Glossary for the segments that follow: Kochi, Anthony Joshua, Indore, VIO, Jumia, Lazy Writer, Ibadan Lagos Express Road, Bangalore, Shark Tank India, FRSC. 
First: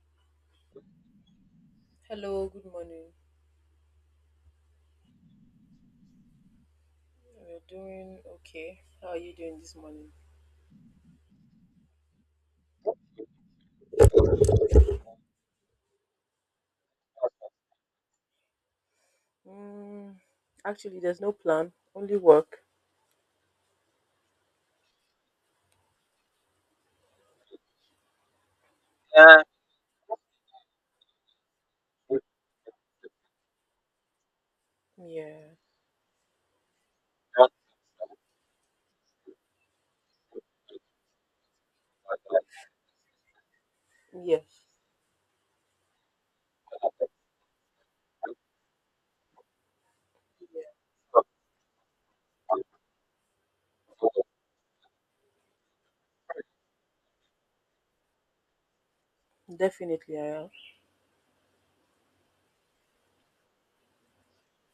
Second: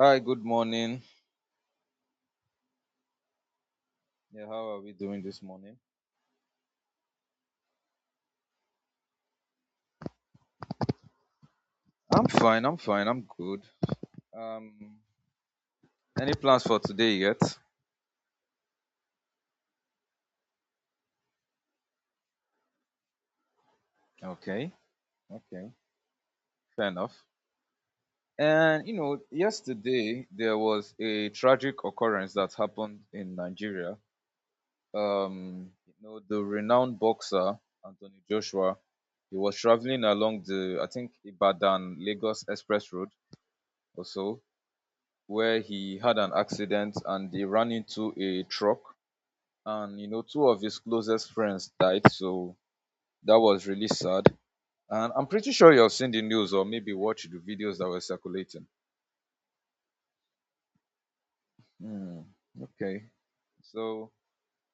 Hi, good morning. Yeah, how are we doing this morning? I'm fine, I'm good. Um, any plans for today yet? Okay, okay, fair enough. And you know, Yeah. yesterday there was a tragic So occurrence that happened in Nigeria. The renowned boxer Anthony Joshua, he was traveling along the, I think, Ibadan Lagos Express Road or so, where he had an accident and he ran into a truck, and you know, two of his closest friends died, so that was really sad. And I'm pretty sure you've seen the news or maybe watched the videos that were circulating. Hmm. Okay, so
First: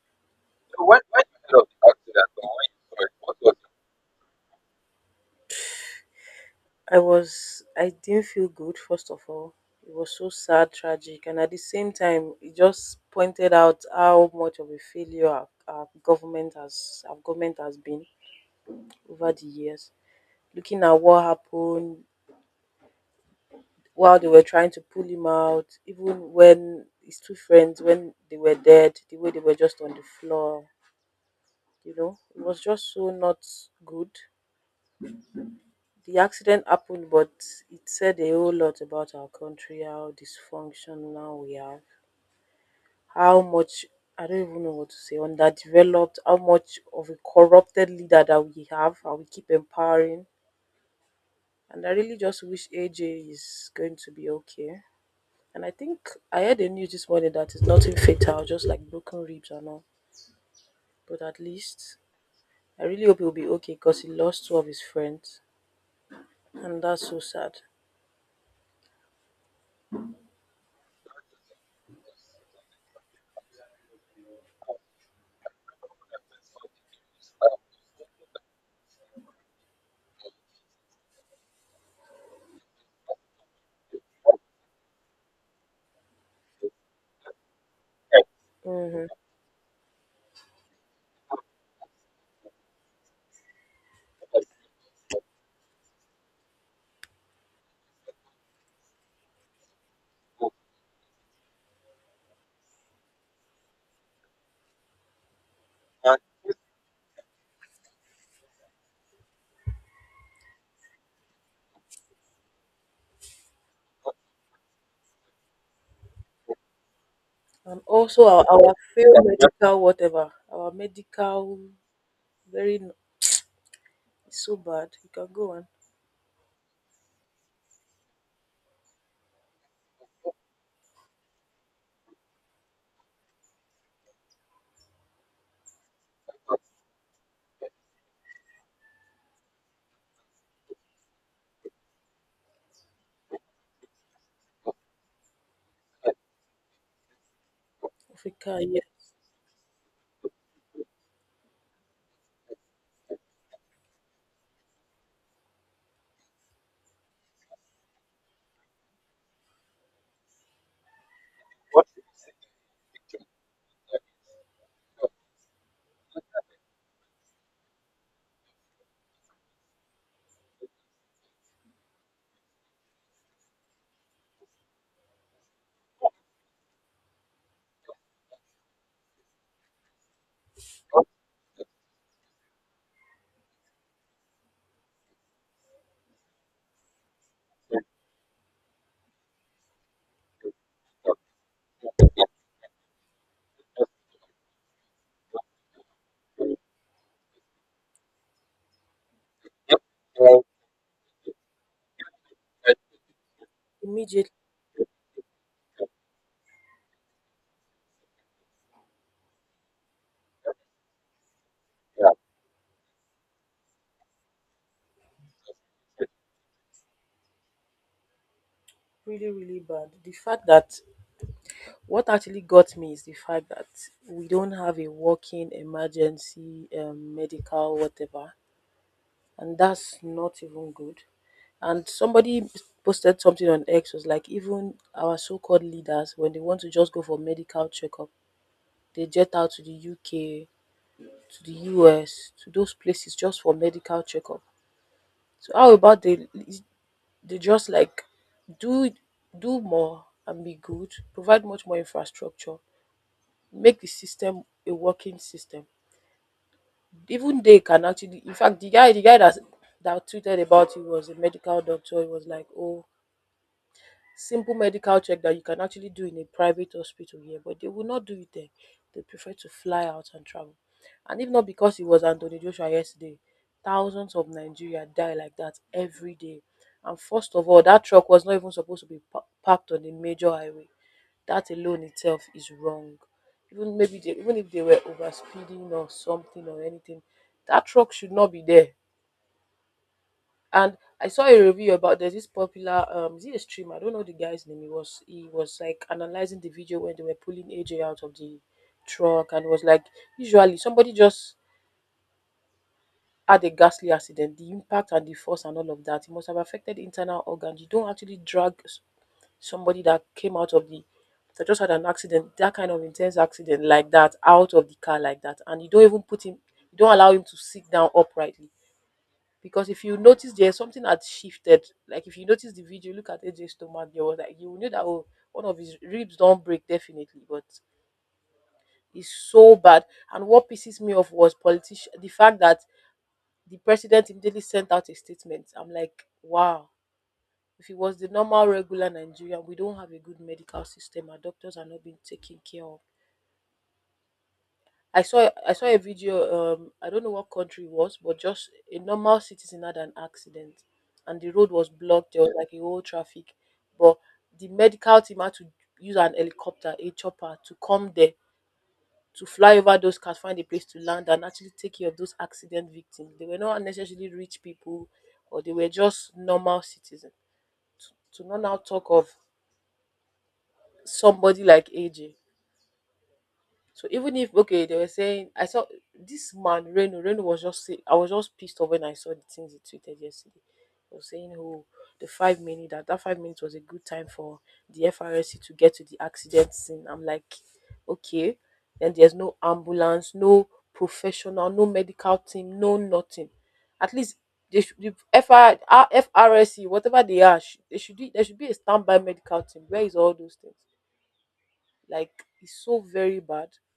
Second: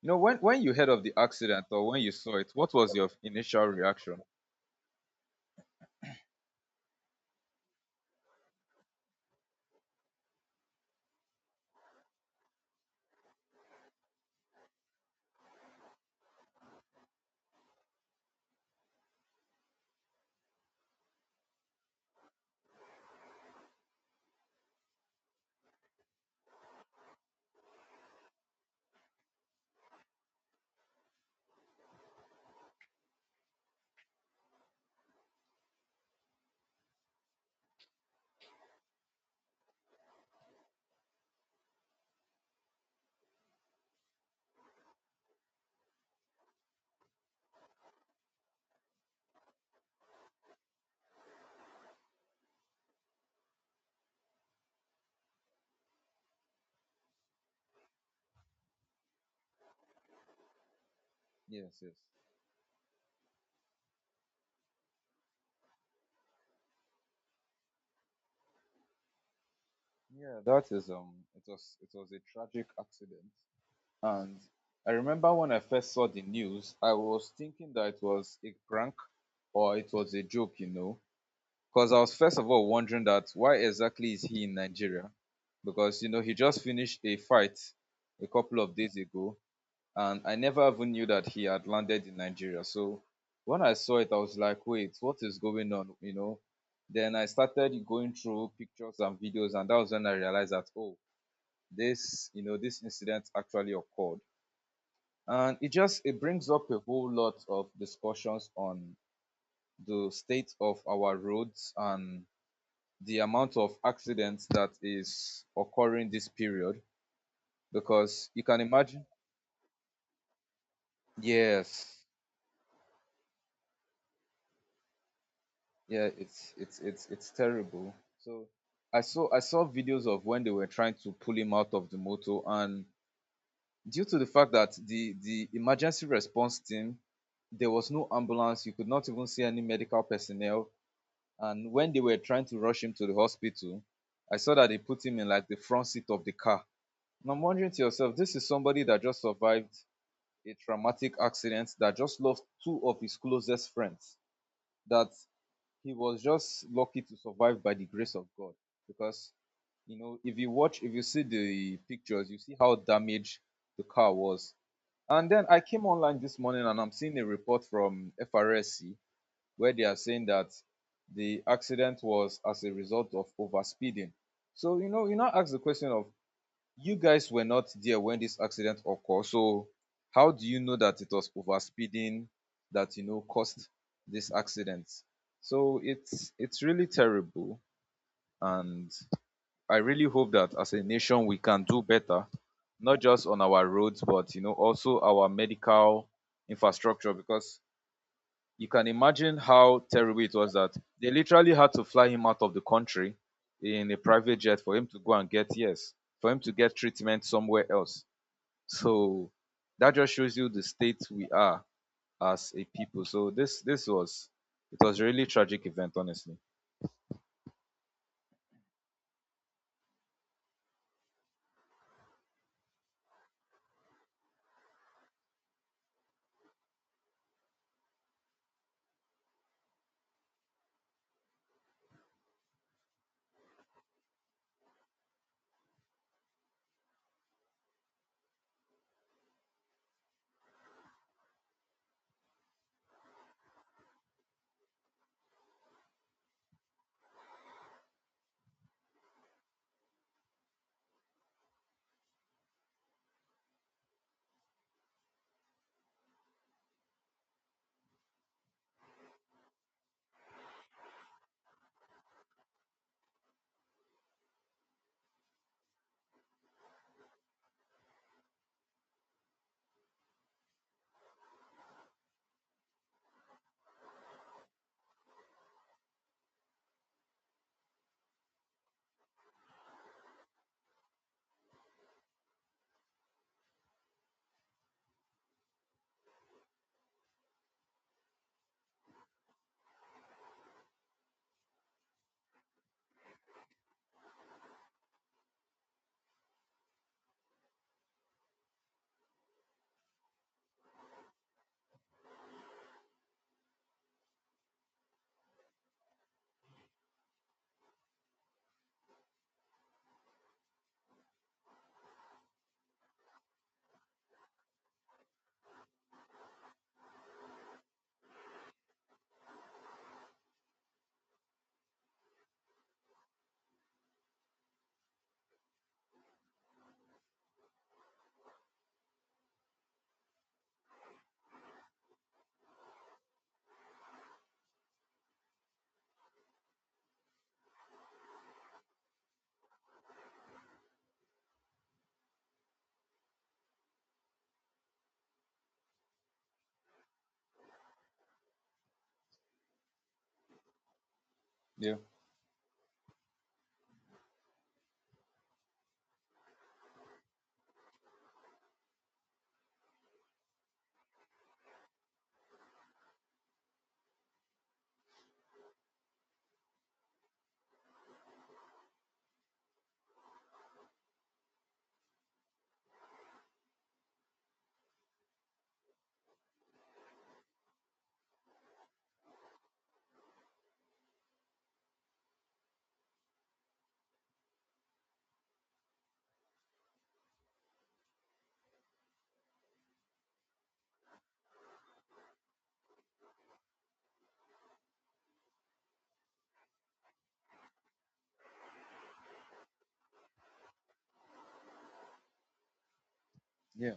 when you heard when of the when you heard accident of or the when you accident saw or it, when what you was saw your it, what was initial reaction? Yes, yes. Yeah, that is it was, a tragic accident. And I remember when I first saw the news, I was thinking that it was a prank or it was a joke. Because I was first of all wondering that why exactly is he in Nigeria? Because you know, he just finished a fight your a couple of days ago, and I never even knew that he had landed in Nigeria. So when I saw it, I was like, wait, what is going on? Then I started going through pictures and videos, and that was when I head? realized that oh, this this incident actually occurred, and it just And it brings up a whole lot of discussions on the state of our roads and the amount of accidents that is occurring this period, because you can imagine. Yes, yeah, it's terrible. So I saw videos of when they were trying to pull him out of the motor, and due to the fact that the emergency response team, there was no ambulance, you could not even see any medical personnel. And when they were trying to rush him to the hospital, I saw that they put him in like the front seat of the car. And I'm wondering to yourself, this is somebody that just survived a traumatic accident, that just lost two of his closest friends, that he was just lucky to survive by the grace of God. Because you know, if you see the what pictures, you see how damaged the car was. And then I came online this morning and I'm seeing a report from FRSC where they are saying that the accident was as a result of overspeeding. So you know, you now ask the question of, you guys were not there when this accident occurred, so how do you know that what it is was the overspeeding that caused this accident? So it's really terrible. best And I really hope that as a nation we can do better, not just on our roads but you know, also our medical thing infrastructure. Because you can imagine if how terrible it you was that they literally had to fly him out of the had country in a private jet for him to go and get yes for him to get treatment somewhere else. So that just shows you the state we are that as a people. So this was, it was a really tragic event, honestly. Yeah, yeah,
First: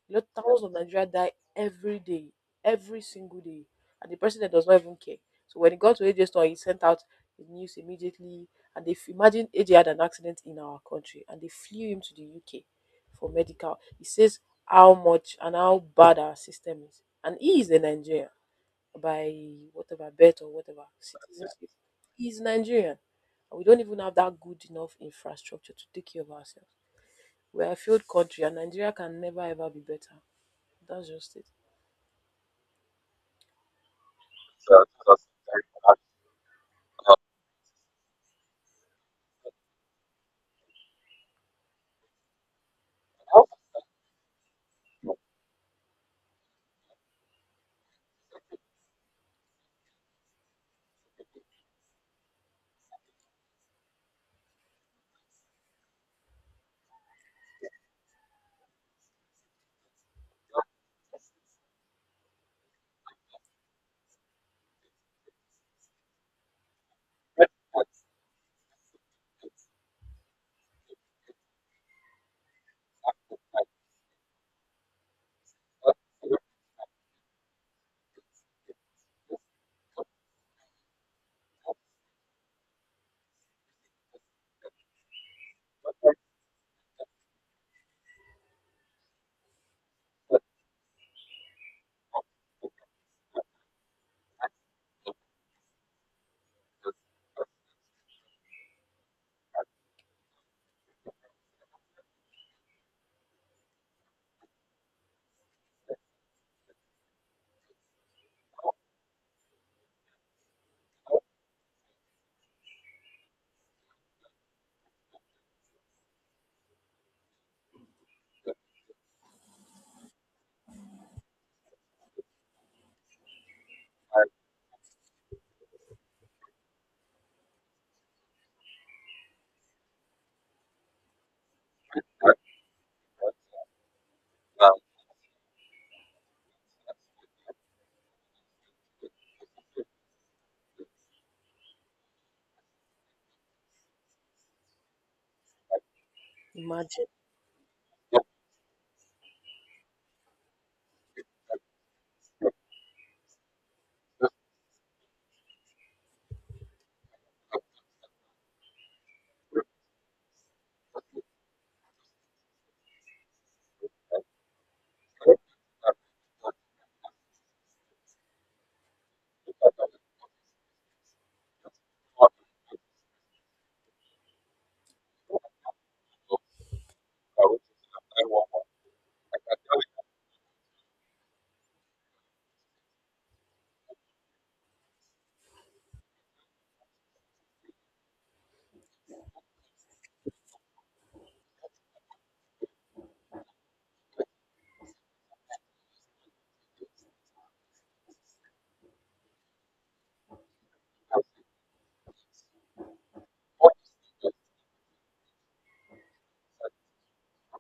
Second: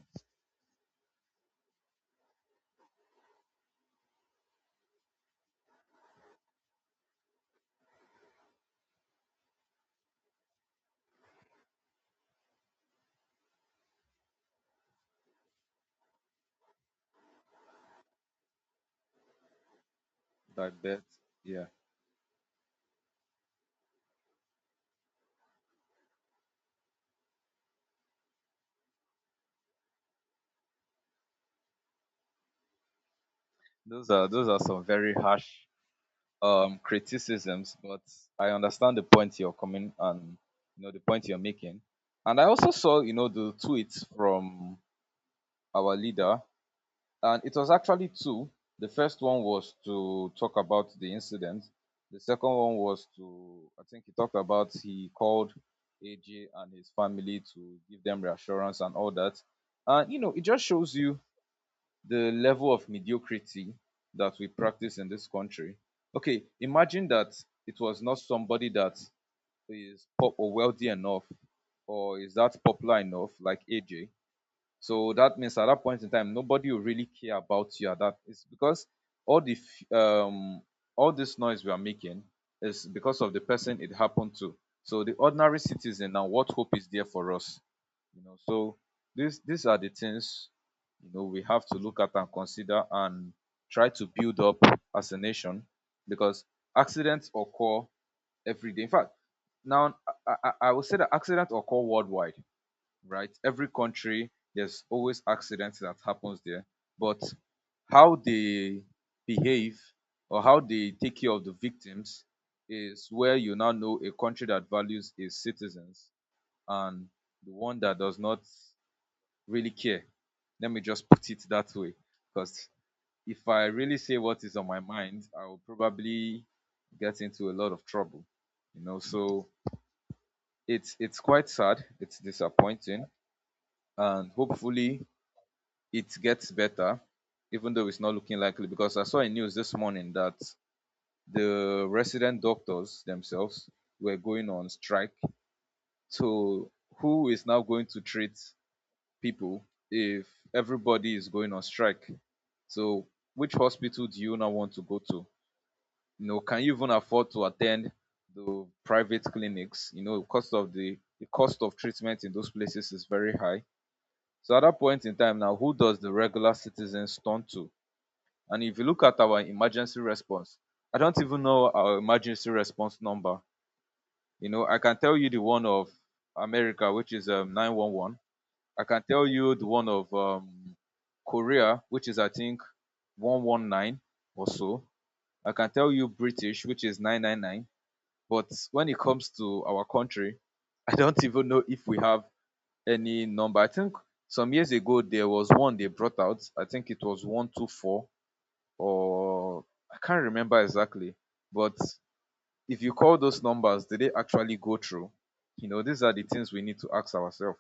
like that. Yeah, those are, so some very so harsh very criticisms, but I understand the point you're coming and you know, the point you're making. And I also saw you know, the tweets from you our leader. And it was actually two. The first one was to talk about the incident. The second one was to, I think he talked about he called AJ and his family to give them reassurance and all that. And you know, it just shows you the level of mediocrity that we practice in this country. Okay, imagine that with that it that was not somebody that is pop or wealthy enough or is that popular enough, like AJ, so that means at that point in time, you nobody will really care about you at that. It's because all the f- um all this noise we are making is because of the person it happened to. So the ordinary citizen can now, what hope is there for us? You know, so these are the that things, you know, we have to look at and consider and try to build up as a nation, because accidents occur every day. In fact, now I will say that accidents occur worldwide, right? Every country, there's always accidents that happens there, but how they behave or how they take care of the victims is where you now know a country that values its citizens and the one that does not really care. Let me just put it that way, because if I really say what is on my mind, I will probably get into a lot of trouble, you know. So it's quite sad, I it's I disappointing, and um hopefully it gets better, even though it's not looking likely. Because I saw in news this morning that the resident doctors themselves were going on strike. So who is now going to you treat people if everybody is going on strike? So which hospital do you now want to go to? You know, can you even afford to attend the private clinics? You know, cost of the cost of treatment in those places is very high. So at that point in can time now, who does the regular citizens turn to? And if you look at our that I emergency response, I don't even know our want emergency response number. You know, I can tell you the one of to America, which is go 911. I want I can tell I you can the tell one you of Korea, which is, I think, 119 or so. I can tell you British, which is 999. But when it comes to our country, I don't even know if we have any number. I think some years ago, there was one they brought out. I think it was 124 or I can't remember exactly, but if you call those what numbers, did they actually go through? You know, these are the things we need to ask ourselves.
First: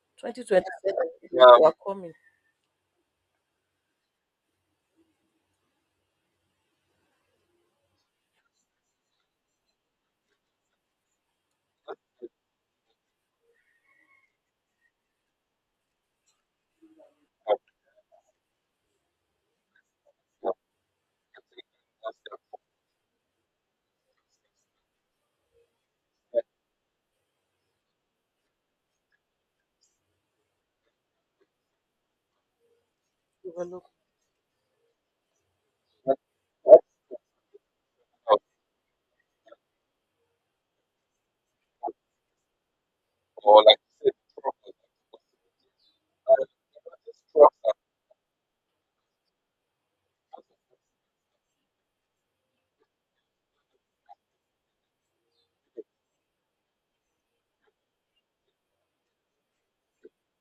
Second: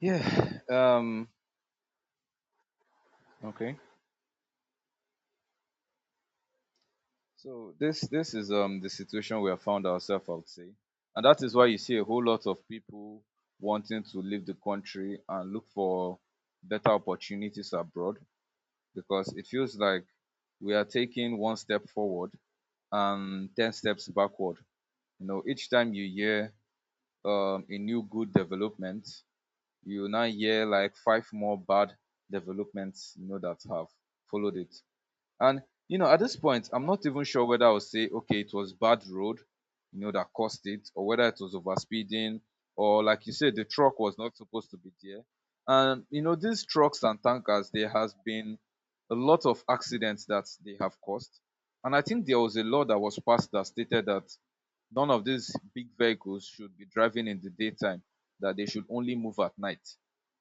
Yeah. Um. people. Okay. So this is the situation we have found ourselves, I would say, and that is why you see a whole lot of people wanting to leave the country and look for better opportunities abroad, because it feels like we are taking one step forward and ten steps backward. You know, each time you hear a new good development, you now hear like five more bad developments, you know, that have followed it. And you know, That's at this point, that's I'm not even sure whether I'll say, not okay, it was bad road, you know, that caused it, or whether it was overspeeding, or like you said, all. the Like truck you was not said, trust supposed to us. be there. And you I know, these trucks just and tankers, trust there has been a lot of accidents that they have caused. And I think there was a law that was passed that stated that none of these big vehicles should be driving in the daytime, that they should only move at night.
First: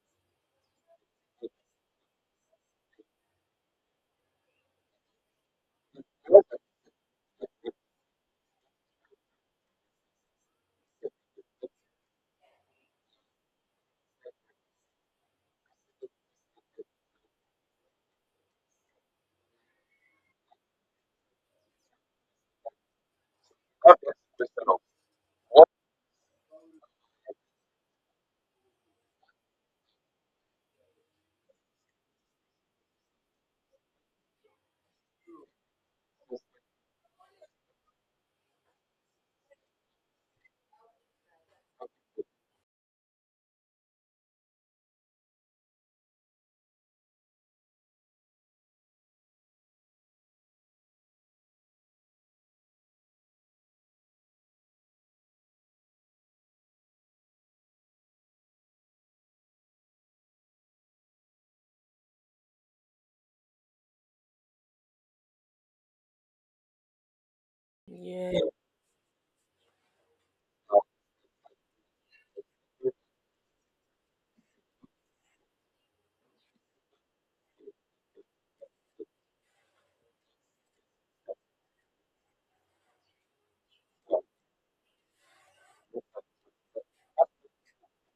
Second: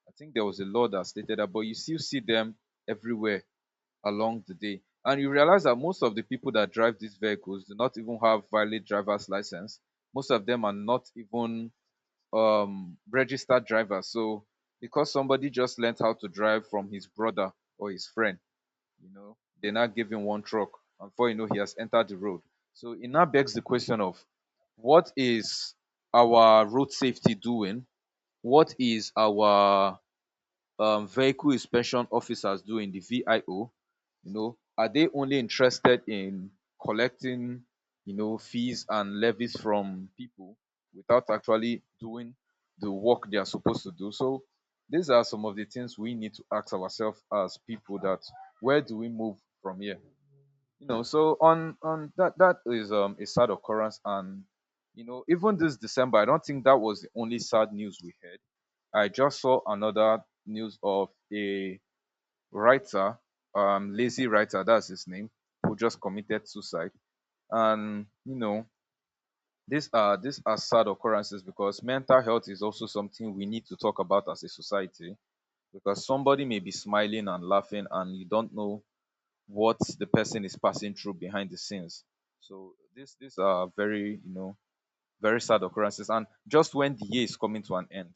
I think there was a law that stated that, but you still see them everywhere along the day. And you realize that most of the you. people that drive these vehicles do not even have valid driver's license. Most of them are not even registered drivers. So because somebody just learned how to drive from his brother or his friend, you know, they now give him one truck. And before you know, he has entered the road. So it now begs the question That's the of, question of what what is our road safety doing? What is our vehicle inspection officers doing, the VIO? You know, are they only interested in collecting, you know, fees and levies from people without actually doing the work they are supposed to do? So these are some of the things we need to ask ourselves as people, that where do we move from here? You know, so on that, that is a sad occurrence. And you know, even this December, I don't think that was the only sad news we heard. I just saw another news of a writer, Lazy Writer, that's his name, who just committed suicide. And you you know, these are are sad occurrences, because mental health is also doing. something we need to talk about as a society. Because somebody may be smiling and laughing, and you don't know what the person is passing through behind the scenes. So this these are very, you know, very sad occurrences, and just when the year is coming to an end,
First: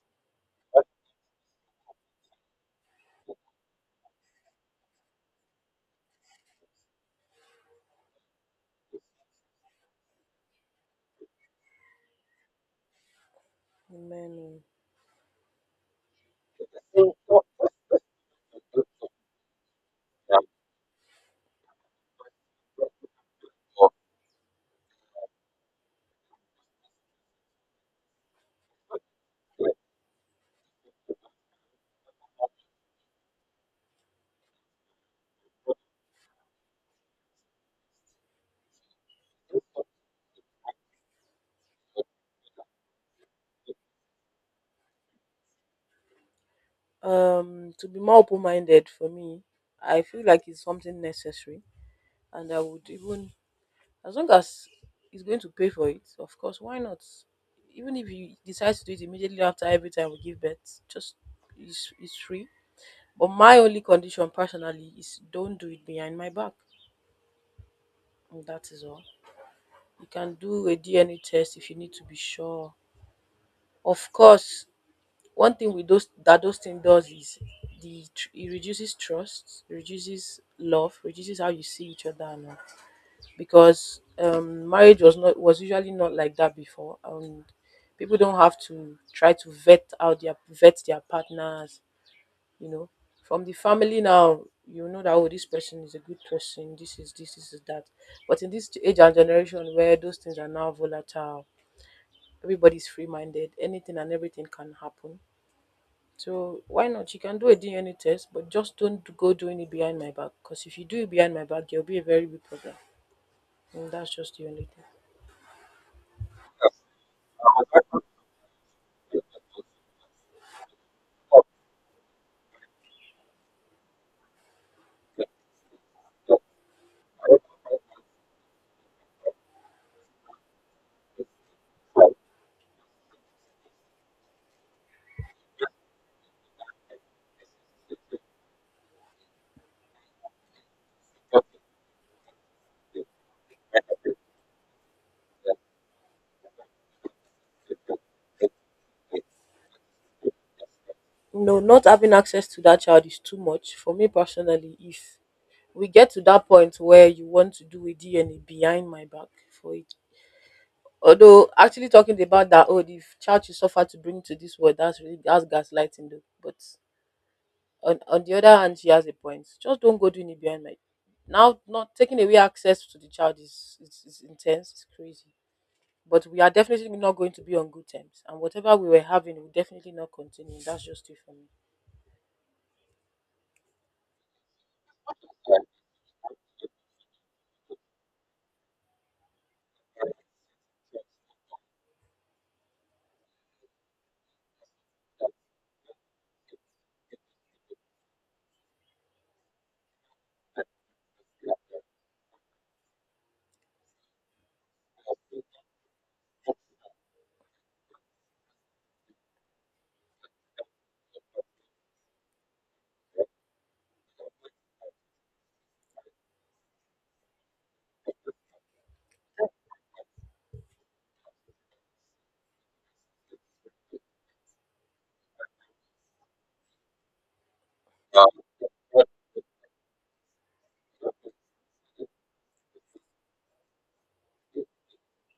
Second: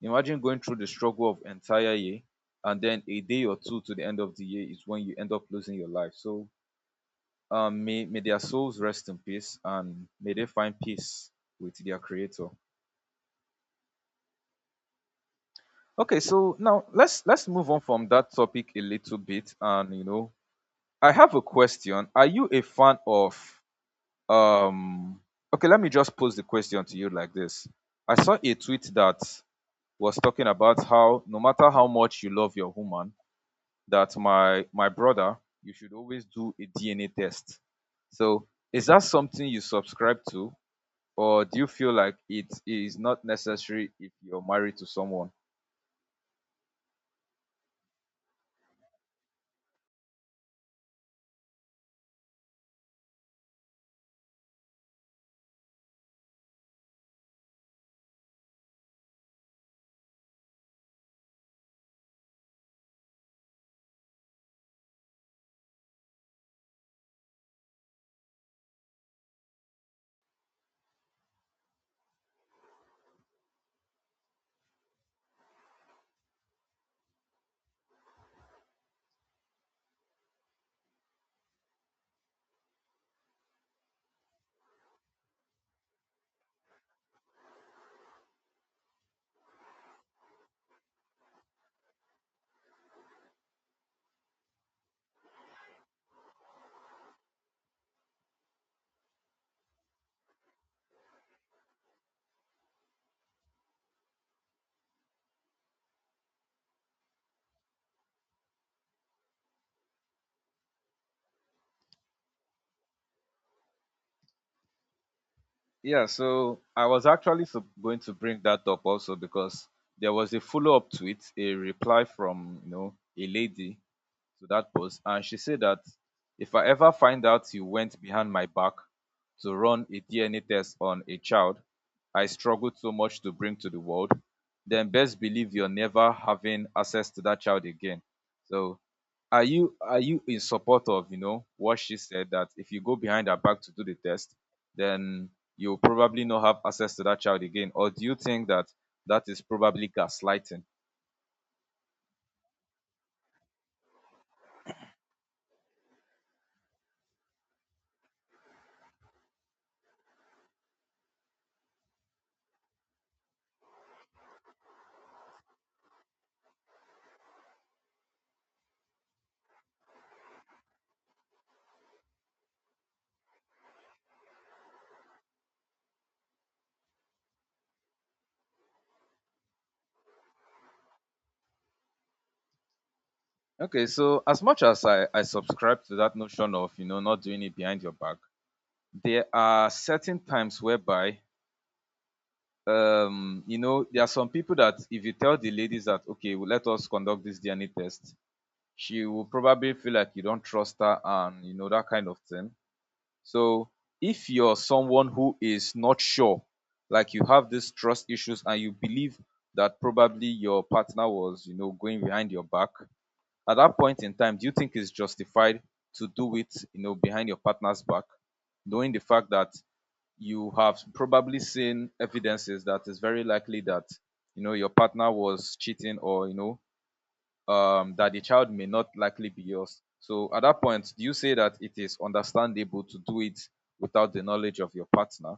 imagine going through the struggle of entire year, and then a day or two to the end of the year is when you end up losing your life. So may their souls rest in peace and may they find peace with their creator. Okay, so now So, let's what let's move on from that topic a little bit. I have a question. Are you a fan of um okay, let me just pose the question to you like this. I saw a tweet that you are doing, was talking about how no matter how much you love your woman, that my brother, you should always do a DNA test. So is that something you subscribe to, or do you feel like it is not necessary if you're married to someone? Yeah, so I was actually I was going actually to bring that up also thinking because there was a follow-up to it, of a reply from you know a lady to that post, and she said that the if I ever find out you went behind my back to run a DNA test on a child exercise, I struggled so much to bring to the world, then best believe you're never having access to that child again. So are you in support of, you know, just what she said, that if you go behind her back to do the the exercise, test, then you'll probably not have access to that child again? Or do you think that that is probably gaslighting? Okay, so as much as I and subscribe to that notion of you know not doing it behind your back, there are I think, certain times whereby you know there are some people that if you tell the ladies that okay well, let us conduct this DNA test, she will probably feel like you don't trust her and you know that kind of thing. So if you're someone who is not sure, like you have these trust issues and you believe that probably your partner was you know going behind your back, at that point in time, do you think it's justified to do it, you know, behind your partner's back, knowing the fact that you have probably seen evidences that it's very likely that you know your partner was cheating or you know that the um, child may not what likely be yours. So at that point, do you say that it is understandable to do it without the knowledge of your partner?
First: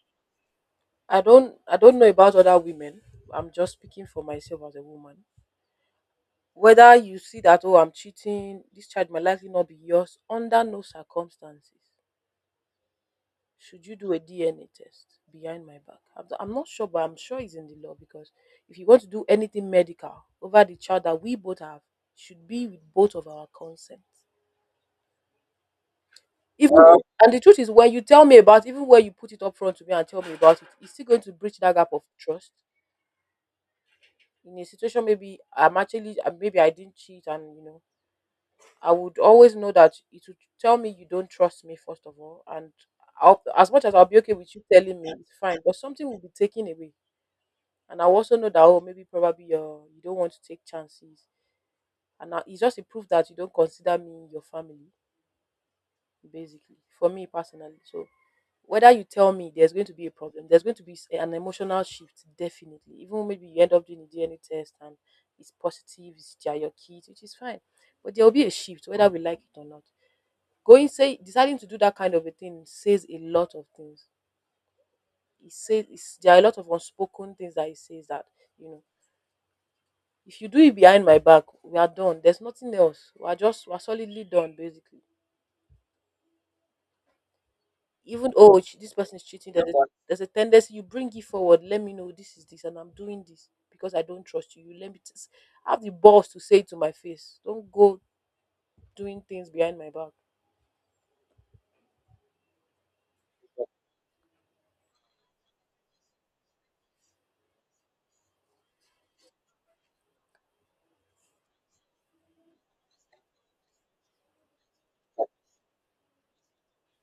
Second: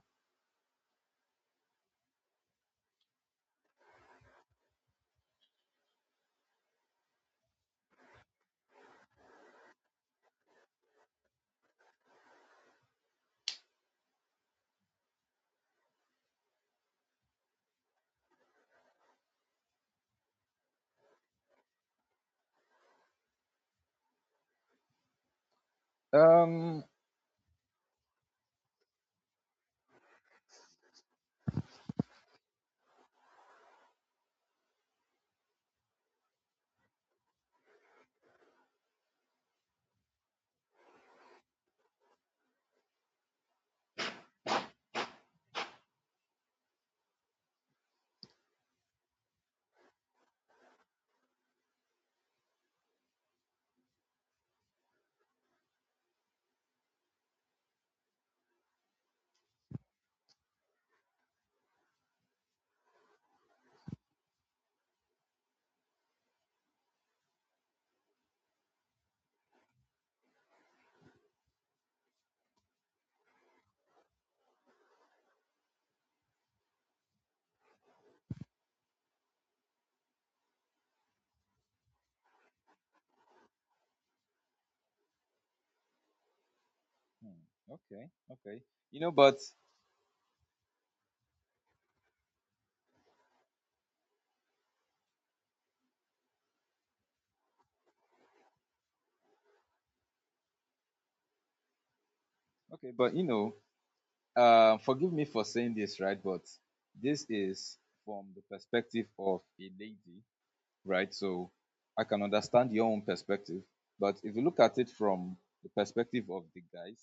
Um. now Hmm, okay. Okay. You I know, but want to okay, but you know, forgive me for saying this, right? But this is from the perspective of a lady, right? So I can understand your own perspective. But if you look at it from the perspective of the guys,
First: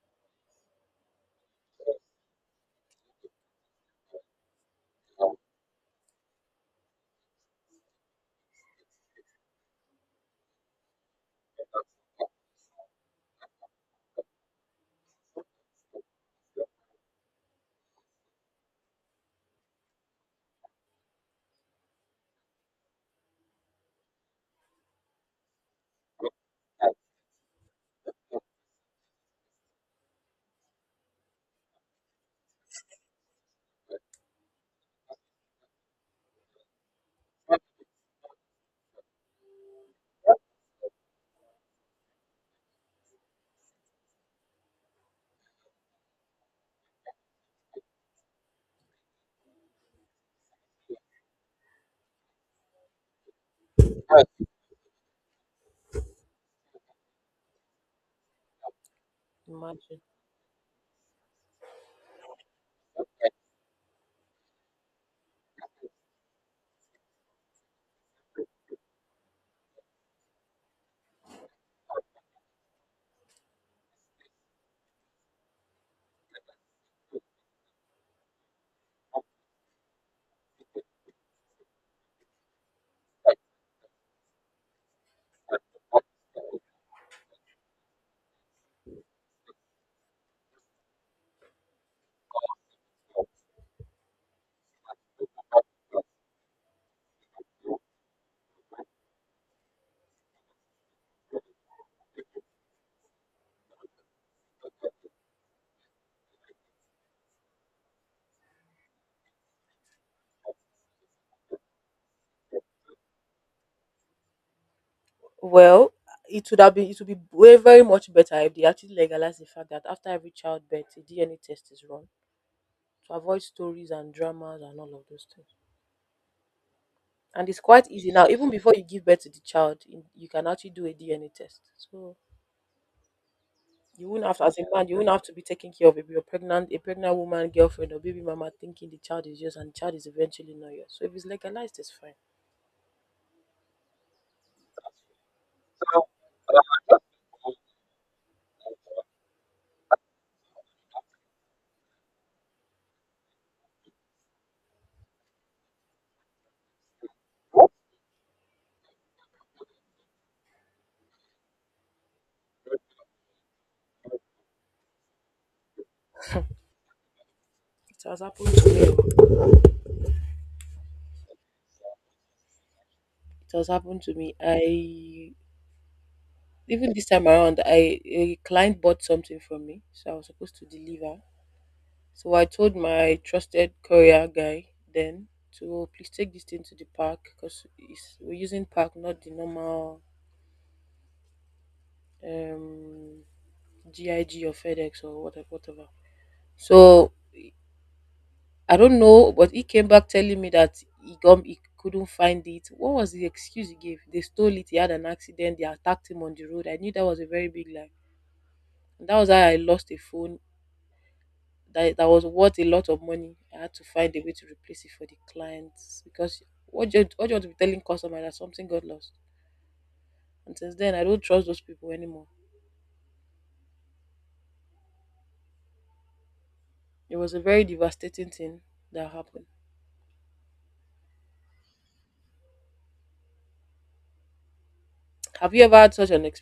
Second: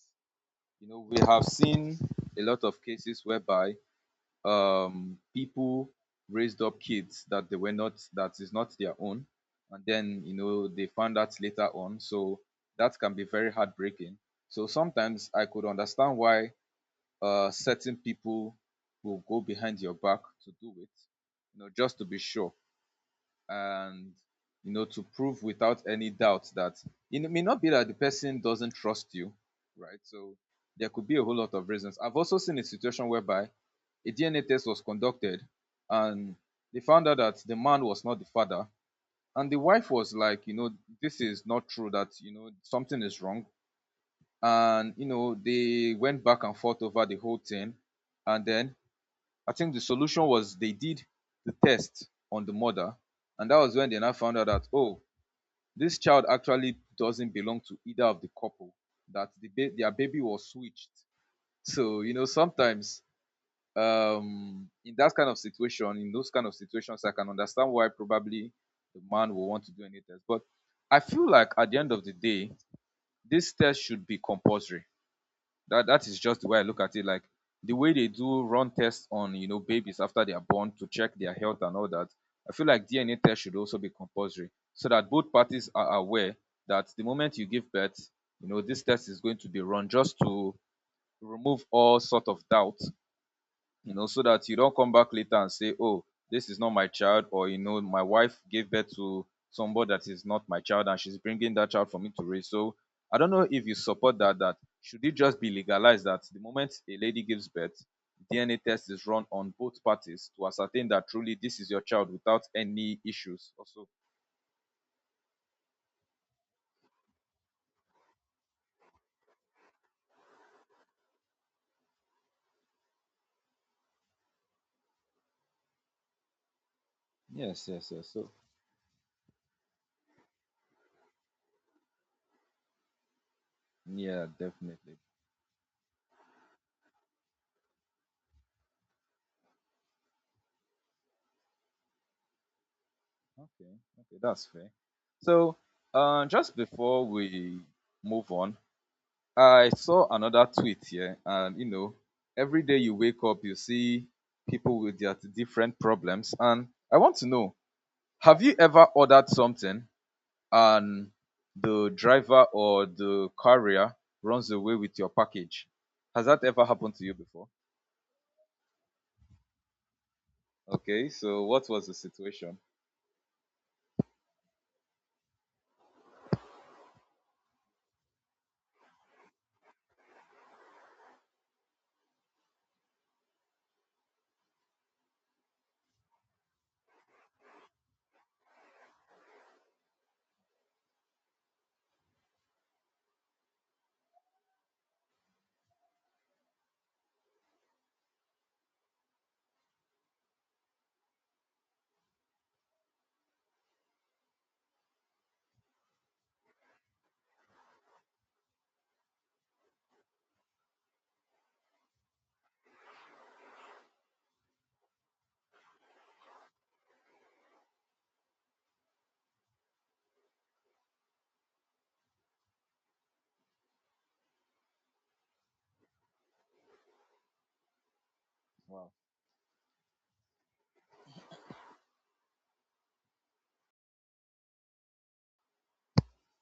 you know, we have seen a lot of cases whereby know, people raised up kids that they were not, that is not their own. And then, you know, they found out later on. So that can be very heartbreaking. So sometimes I could understand why certain people will go behind your back to do it, you know, just to be sure and you know to prove without any doubt that like, it may not be that the person doesn't trust you, right? So there could be a whole lot of reasons. I've also seen a situation whereby a DNA test was conducted and they found out that the man was not the father, and the wife was like, you know, this is not true, that, you know, something is wrong. And, you know, they went back and forth over the whole thing. And then I think the solution was they did the test on the mother, and that was when they now the found out that oh, this child actually doesn't belong to either of the couple. That the their baby was switched. So you know sometimes in that kind of situation, in those kind of situations, I can understand why probably the man will want to do any test. But I feel like at the end of the day, this test should be compulsory. That that is just the way I look at it. Like the way they do run tests on you know babies after they are born to check their health and all that, I feel like DNA test should also be compulsory so that both parties are aware that the moment you give birth, you know this test is going to be run just to remove all sort of doubt, you know, so that you don't come back later and say oh, this is not my child, or you know my wife gave birth to somebody that is not my child and she's bringing that child for me to raise. So I don't know if you support that. That should it just be legalized that the moment a lady gives birth, DNA test is run on both parties to ascertain that truly this is your child without any issues also? Yes, yes, yes. So yeah, definitely. Okay. Okay, that's fair. So So, just that's before all. we move on, I saw another tweet here, and you know, every day you wake up, you see people with their different problems. And I want to know, What's have you ever ordered something and the driver or the carrier runs away with your package? Has that ever happened to you before? Okay, so what was the situation? Wow.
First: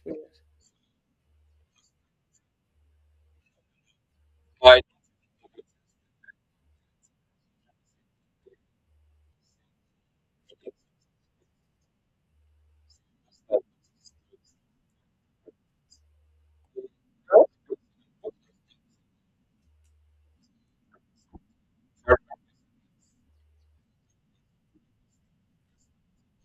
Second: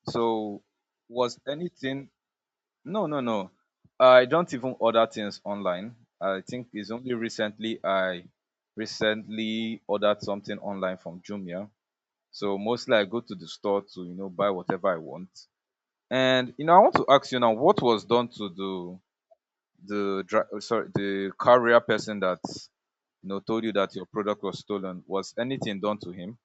So, was anything... No, no, no. I don't even my order things online. I think it's only recently I recently ordered something online from Jumia. So mostly I go to the first store to, you know, buy whatever I want. And you know, I want to ask you version? now, what was done to the dri- sorry, the carrier person that you know told you that your product was stolen? Was anything done to him?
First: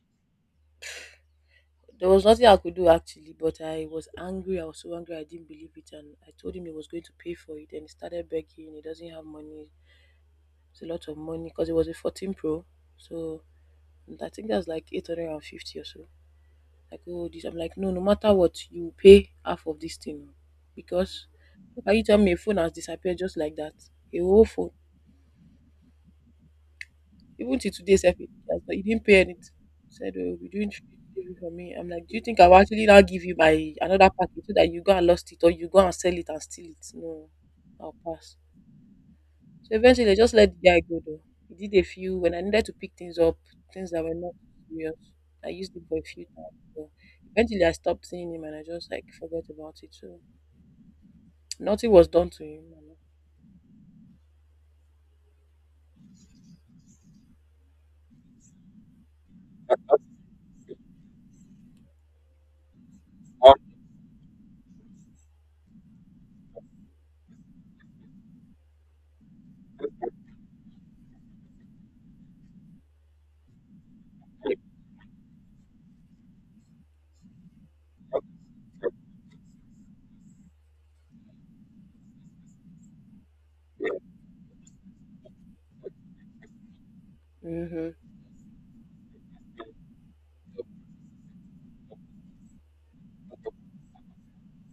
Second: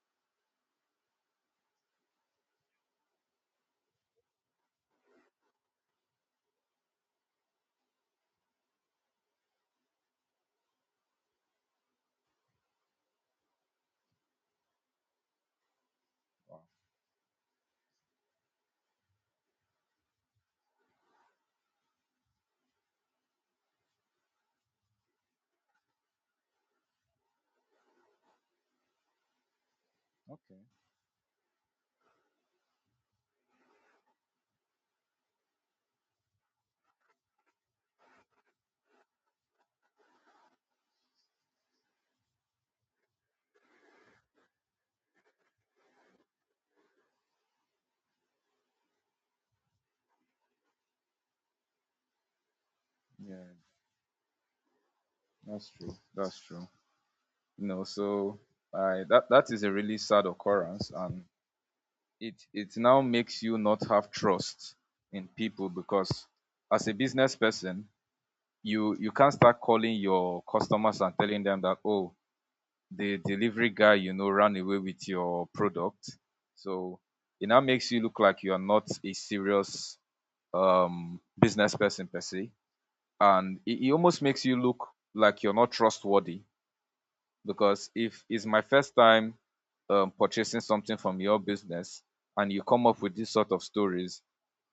Wow, okay. Yeah, that's true. That's true. You know, so I that is a really That's sad occurrence, and it now makes one you of not have trust in people. Because as a business person, you can't start calling your customers and telling them that oh, the delivery guy you know ran away with your product. So it now makes you look like you are not a serious business person per se. And it almost makes you look like you're not trustworthy, because if it's my first time purchasing something from your business and you come up with these sort of stories,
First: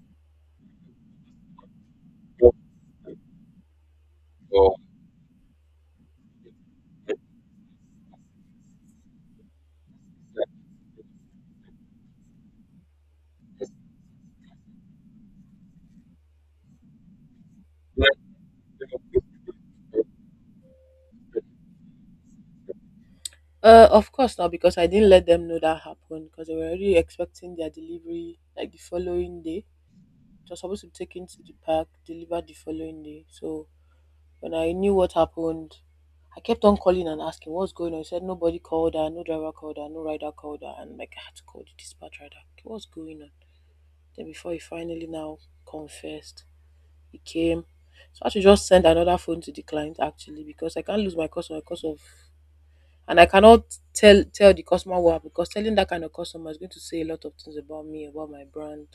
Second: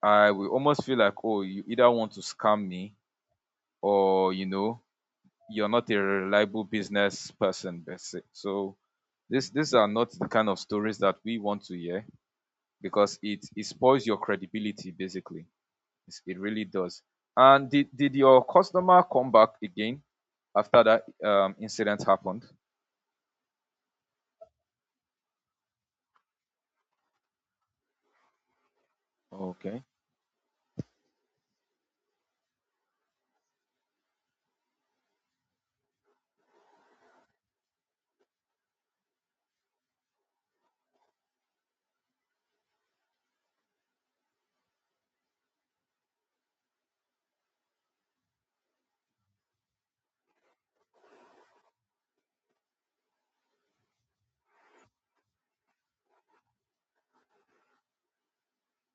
I will almost feel like oh, you either want to your, scam me, or you uh, know you're not a reliable business person per se. So this these are not the kind of stories that we want to hear, because it spoils your credibility basically. It's... it really does. And did like, your customer come back again after that incident happened? Okay.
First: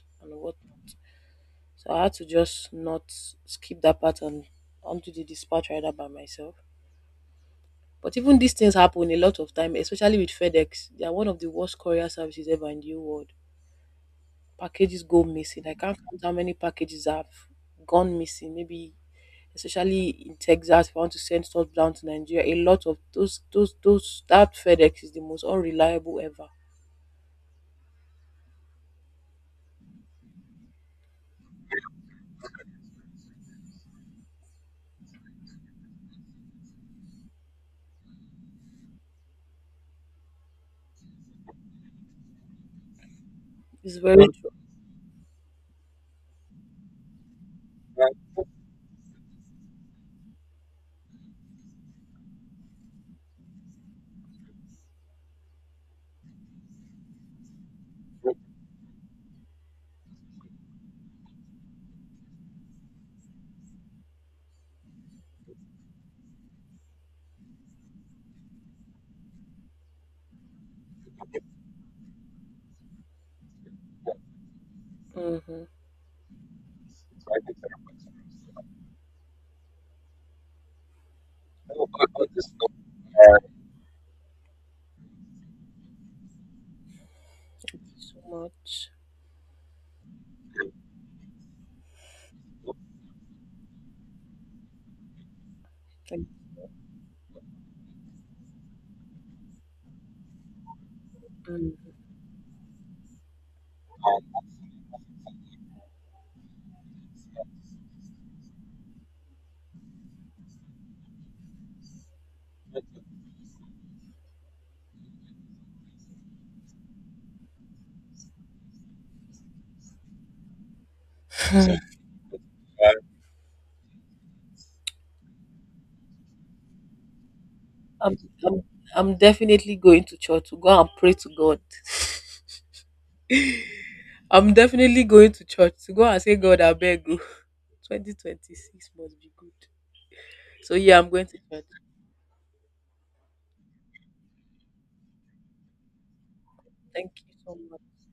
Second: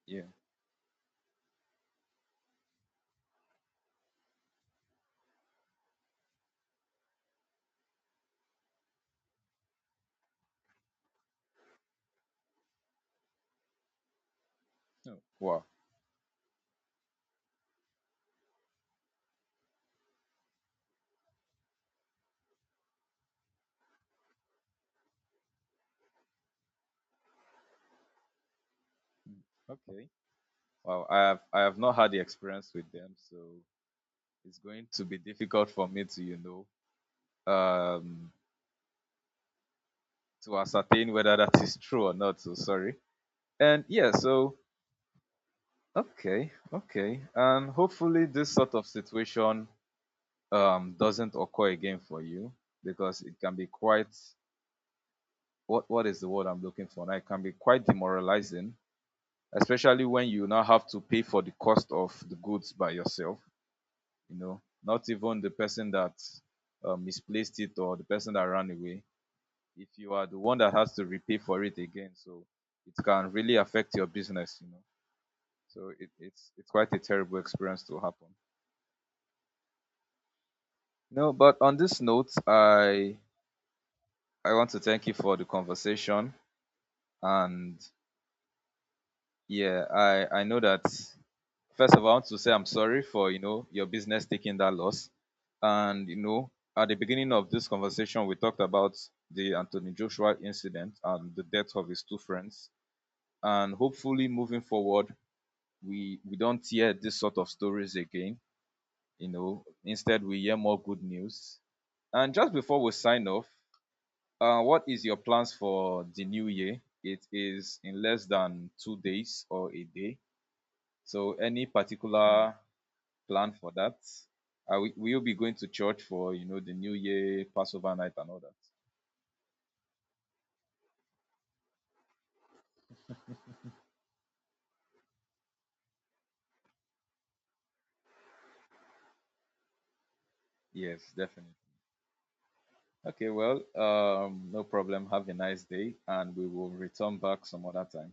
Yeah. Oh, wow. Okay. Wow. I have not had the experience with them, so it's going to be difficult for me to, you know, to ascertain whether that is true or not. So sorry. And yeah, so okay, okay. And like, hopefully this sort of situation doesn't occur again for you, because it can be quite... what is the word I'm looking for now? It can be quite groups, demoralizing, especially when you now have to pay for the cost of the goods by yourself, you know, not even the person that misplaced it or the person that ran away. If you are the one that has to repay for it again, so it can really affect your business, you know. So it's quite a so terrible experience I to happen. You know, but on this i note, just go I back want to thank you for the conversation, and yeah, I know and that... First of all, I want to say I'm look sorry for you know your business taking that loss. And you know, at the beginning of this conversation, we talked about the Anthony Joshua incident and the death of his two friends. And hopefully, on. moving forward, we don't hear this sort of stories again. You know, instead we hear more good news. And just before we sign off, what is your plans for the new year? It is in less than 2 days or a day. So, any... particular plan for that? Are we, will you be going to church for you know the New Year, Passover night, and all that? Yes, definitely. Okay, well, no problem. Have a nice day, and we will return back some other time.